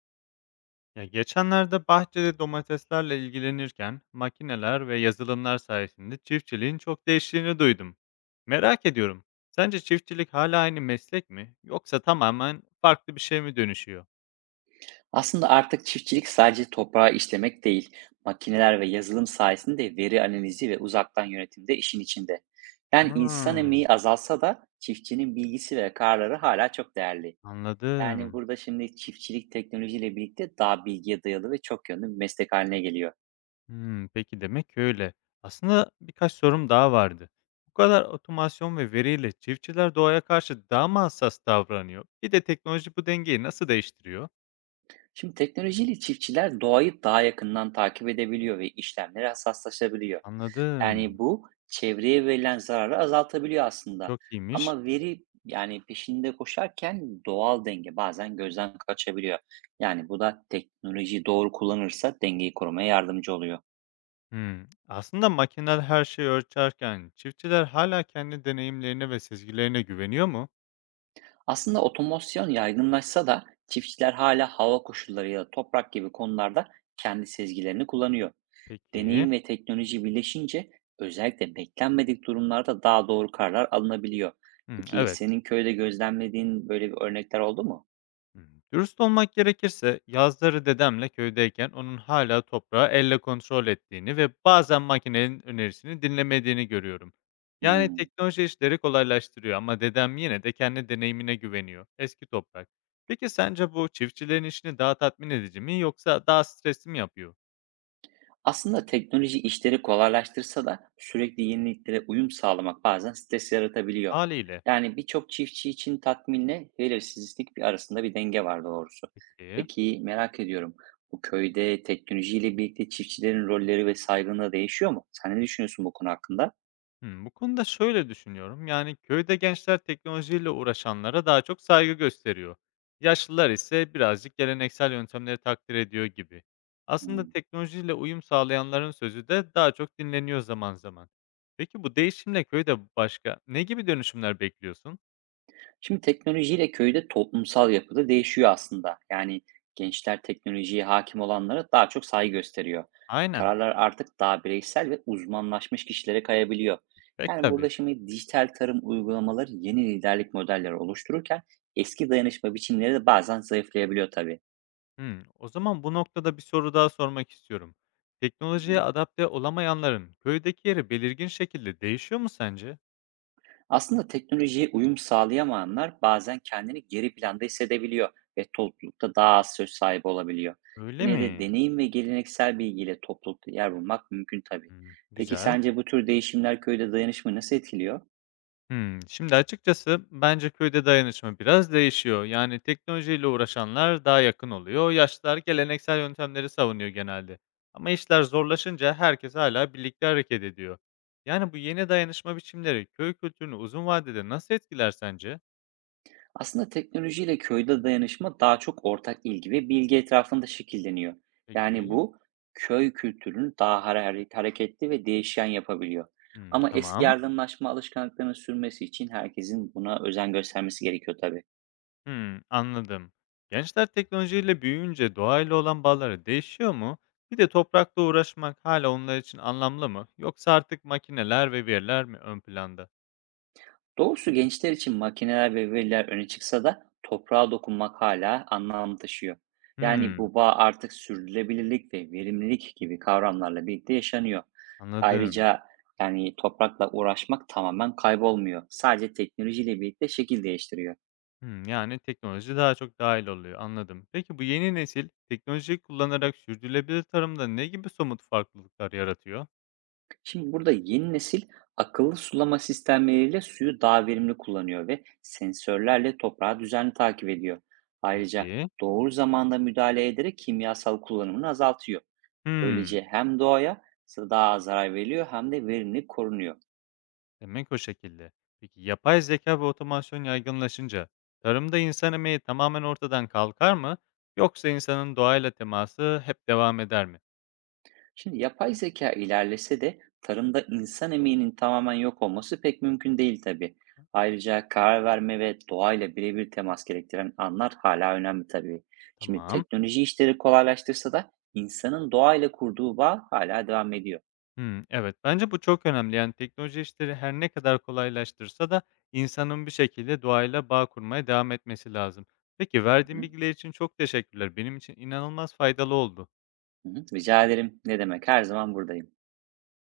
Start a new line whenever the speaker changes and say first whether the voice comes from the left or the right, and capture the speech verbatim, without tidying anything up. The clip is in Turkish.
left: Ya geçenlerde bahçede domateslerle ilgilenirken makineler ve yazılımlar sayesinde çiftçiliğin çok değiştiğini duydum. Merak ediyorum. Sence çiftçilik hala aynı meslek mi yoksa tamamen farklı bir şey mi dönüşüyor?
right: Aslında artık çiftçilik sadece toprağı işlemek değil, makineler ve yazılım sayesinde veri analizi ve uzaktan yönetim de işin içinde. Yani insan
left: Ha,
right: emeği azalsa da çiftçinin bilgisi ve kararları hala çok değerli. Yani
left: anladım.
right: burada şimdi çiftçilik teknolojiyle birlikte daha bilgiye dayalı ve çok yönlü bir meslek haline geliyor.
left: Hmm, peki demek ki öyle. Aslında birkaç sorum daha vardı. Bu kadar otomasyon ve veriyle çiftçiler doğaya karşı daha mı hassas davranıyor? Bir de teknoloji bu dengeyi nasıl değiştiriyor?
right: Şimdi teknolojiyle çiftçiler doğayı daha yakından takip edebiliyor ve işlemlere hassaslaşabiliyor. Yani,
left: Anladım.
right: bu çevreye verilen zararı azaltabiliyor aslında,
left: Çok iyiymiş.
right: ama veri, yani, peşinde koşarken doğal denge bazen gözden kaçabiliyor. Yani, bu da teknolojiyi doğru kullanırsa dengeyi korumaya yardımcı oluyor.
left: Hımm. Aslında makineler her şeyi ölçerken çiftçiler hala kendi deneyimlerine ve sezgilerine güveniyor mu?
right: Aslında otomasyon yaygınlaşsa da çiftçiler hala hava koşulları ya da toprak gibi konularda kendi sezgilerini kullanıyor.
left: Peki.
right: Deneyim ve teknoloji birleşince özellikle beklenmedik durumlarda daha doğru kararlar alınabiliyor.
left: Hımm,
right: Peki
left: evet.
right: senin köyde gözlemlediğin böyle bir örnekler oldu mu?
left: Hımm. Dürüst olmak gerekirse yazları dedemle köydeyken onun hala toprağı elle kontrol ettiğini ve bazen makinenin önerisini dinlemediğini görüyorum. Yani
right: Hıı.
left: teknoloji işleri kolaylaştırıyor ama dedem yine de kendi deneyimine güveniyor. Eski toprak. Peki sence bu çiftçilerin işini daha tatmin edici mi yoksa daha stresli mi yapıyor?
right: Aslında teknoloji işleri kolaylaştırsa da sürekli yeniliklere uyum sağlamak bazen stres yaratabiliyor.
left: Haliyle.
right: Yani birçok çiftçi için tatminle belirsizlik bir arasında bir denge var doğrusu.
left: Peki.
right: Peki merak ediyorum, bu köyde teknolojiyle birlikte çiftçilerin rolleri ve saygınlığı değişiyor mu? Sen ne düşünüyorsun bu konu hakkında?
left: Hımm, bu konuda şöyle düşünüyorum, yani, köyde gençler teknolojiyle uğraşanlara daha çok saygı gösteriyor. Yaşlılar ise birazcık geleneksel yöntemleri takdir ediyor gibi. Aslında
right: Hmm.
left: teknolojiyle uyum sağlayanların sözü de daha çok dinleniyor zaman zaman. Peki bu değişimle köyde başka ne gibi dönüşümler bekliyorsun?
right: Şimdi teknolojiyle köyde toplumsal yapıda değişiyor aslında. Yani gençler teknolojiye hakim olanlara daha çok saygı gösteriyor.
left: Aynen,
right: Kararlar artık daha bireysel ve uzmanlaşmış kişilere kayabiliyor.
left: pek
right: Yani
left: tabii.
right: burada şimdi dijital tarım uygulamaları yeni liderlik modelleri oluştururken eski dayanışma biçimleri de bazen zayıflayabiliyor tabii.
left: Hımm, o zaman bu noktada bir soru daha sormak istiyorum.
right: Hı hı.
left: Teknolojiye adapte olamayanların köydeki yeri belirgin şekilde değişiyor mu sence?
right: Aslında teknolojiye uyum sağlayamayanlar bazen kendini geri planda hissedebiliyor ve toplulukta daha az söz sahibi olabiliyor.
left: Öyle
right: Yine de
left: mi?
right: deneyim ve geleneksel bilgiyle toplulukta yer bulmak mümkün tabii.
left: Hımm,
right: Peki
left: güzel.
right: sence bu tür değişimler köyde dayanışmayı nasıl etkiliyor?
left: Hımm. Şimdi açıkçası bence köyde dayanışma biraz değişiyor. Yani teknolojiyle uğraşanlar daha yakın oluyor, yaşlılar geleneksel yöntemleri savunuyor genelde. Ama işler zorlaşınca herkes hala birlikte hareket ediyor. Yani bu yeni dayanışma biçimleri köy kültürünü uzun vadede nasıl etkiler sence?
right: Aslında teknolojiyle köyde dayanışma daha çok ortak ilgi ve bilgi etrafında şekilleniyor. Yani
left: Peki.
right: bu köy kültürünü daha hare- hareketli ve değişen yapabiliyor.
left: Hımm,
right: Ama eski
left: tamam.
right: yardımlaşma alışkanlıklarının sürmesi için herkesin buna özen göstermesi gerekiyor tabii.
left: Hımm, anladım. Gençler teknolojiyle büyüyünce doğayla olan bağları değişiyor mu? Bir de toprakla uğraşmak hala onlar için anlamlı mı? Yoksa artık makineler ve veriler mi ön planda?
right: Doğrusu gençler için makineler ve veriler öne çıksa da toprağa dokunmak hala anlam taşıyor. Yani
left: Hımm,
right: bu bağ artık sürdürülebilirlik ve verimlilik gibi kavramlarla birlikte yaşanıyor.
left: anladım.
right: Ayrıca yani toprakla uğraşmak tamamen kaybolmuyor. Sadece teknolojiyle birlikte şekil değiştiriyor.
left: Hımm, yani teknoloji daha çok dahil oluyor, anladım. Peki bu yeni nesil teknolojiyi kullanarak sürdürülebilir tarımda ne gibi somut farklılıklar yaratıyor?
right: Şimdi burada yeni nesil akıllı sulama sistemleriyle suyu daha verimli kullanıyor ve sensörlerle toprağı düzenli takip ediyor. Ayrıca
left: Peki.
right: doğru zamanda müdahale ederek kimyasal kullanımını azaltıyor.
left: Hımm,
right: Böylece hem doğaya daha az zarar veriliyor hem de verimlilik korunuyor.
left: demek o şekilde. Peki yapay zeka ve otomasyon yaygınlaşınca tarımda insan emeği tamamen ortadan kalkar mı yoksa insanın doğayla teması hep devam eder mi?
right: Şimdi yapay zeka ilerlese de tarımda insan emeğinin tamamen yok olması pek mümkün değil tabii. Ayrıca karar verme ve doğayla birebir temas gerektiren anlar hala önemli tabii. Şimdi
left: Tamam.
right: teknoloji işleri kolaylaştırsa da insanın doğayla kurduğu bağ hala devam ediyor.
left: Hımm, evet. Bence bu çok önemli. Yani, teknoloji işleri her ne kadar kolaylaştırsa da insanın bir şekilde doğayla bağ kurmaya devam etmesi lazım. Peki, verdiğin
right: Hı
left: bilgiler için çok teşekkürler. Benim için inanılmaz faydalı oldu.
right: hı. Rica ederim. Ne demek? Her zaman buradayım.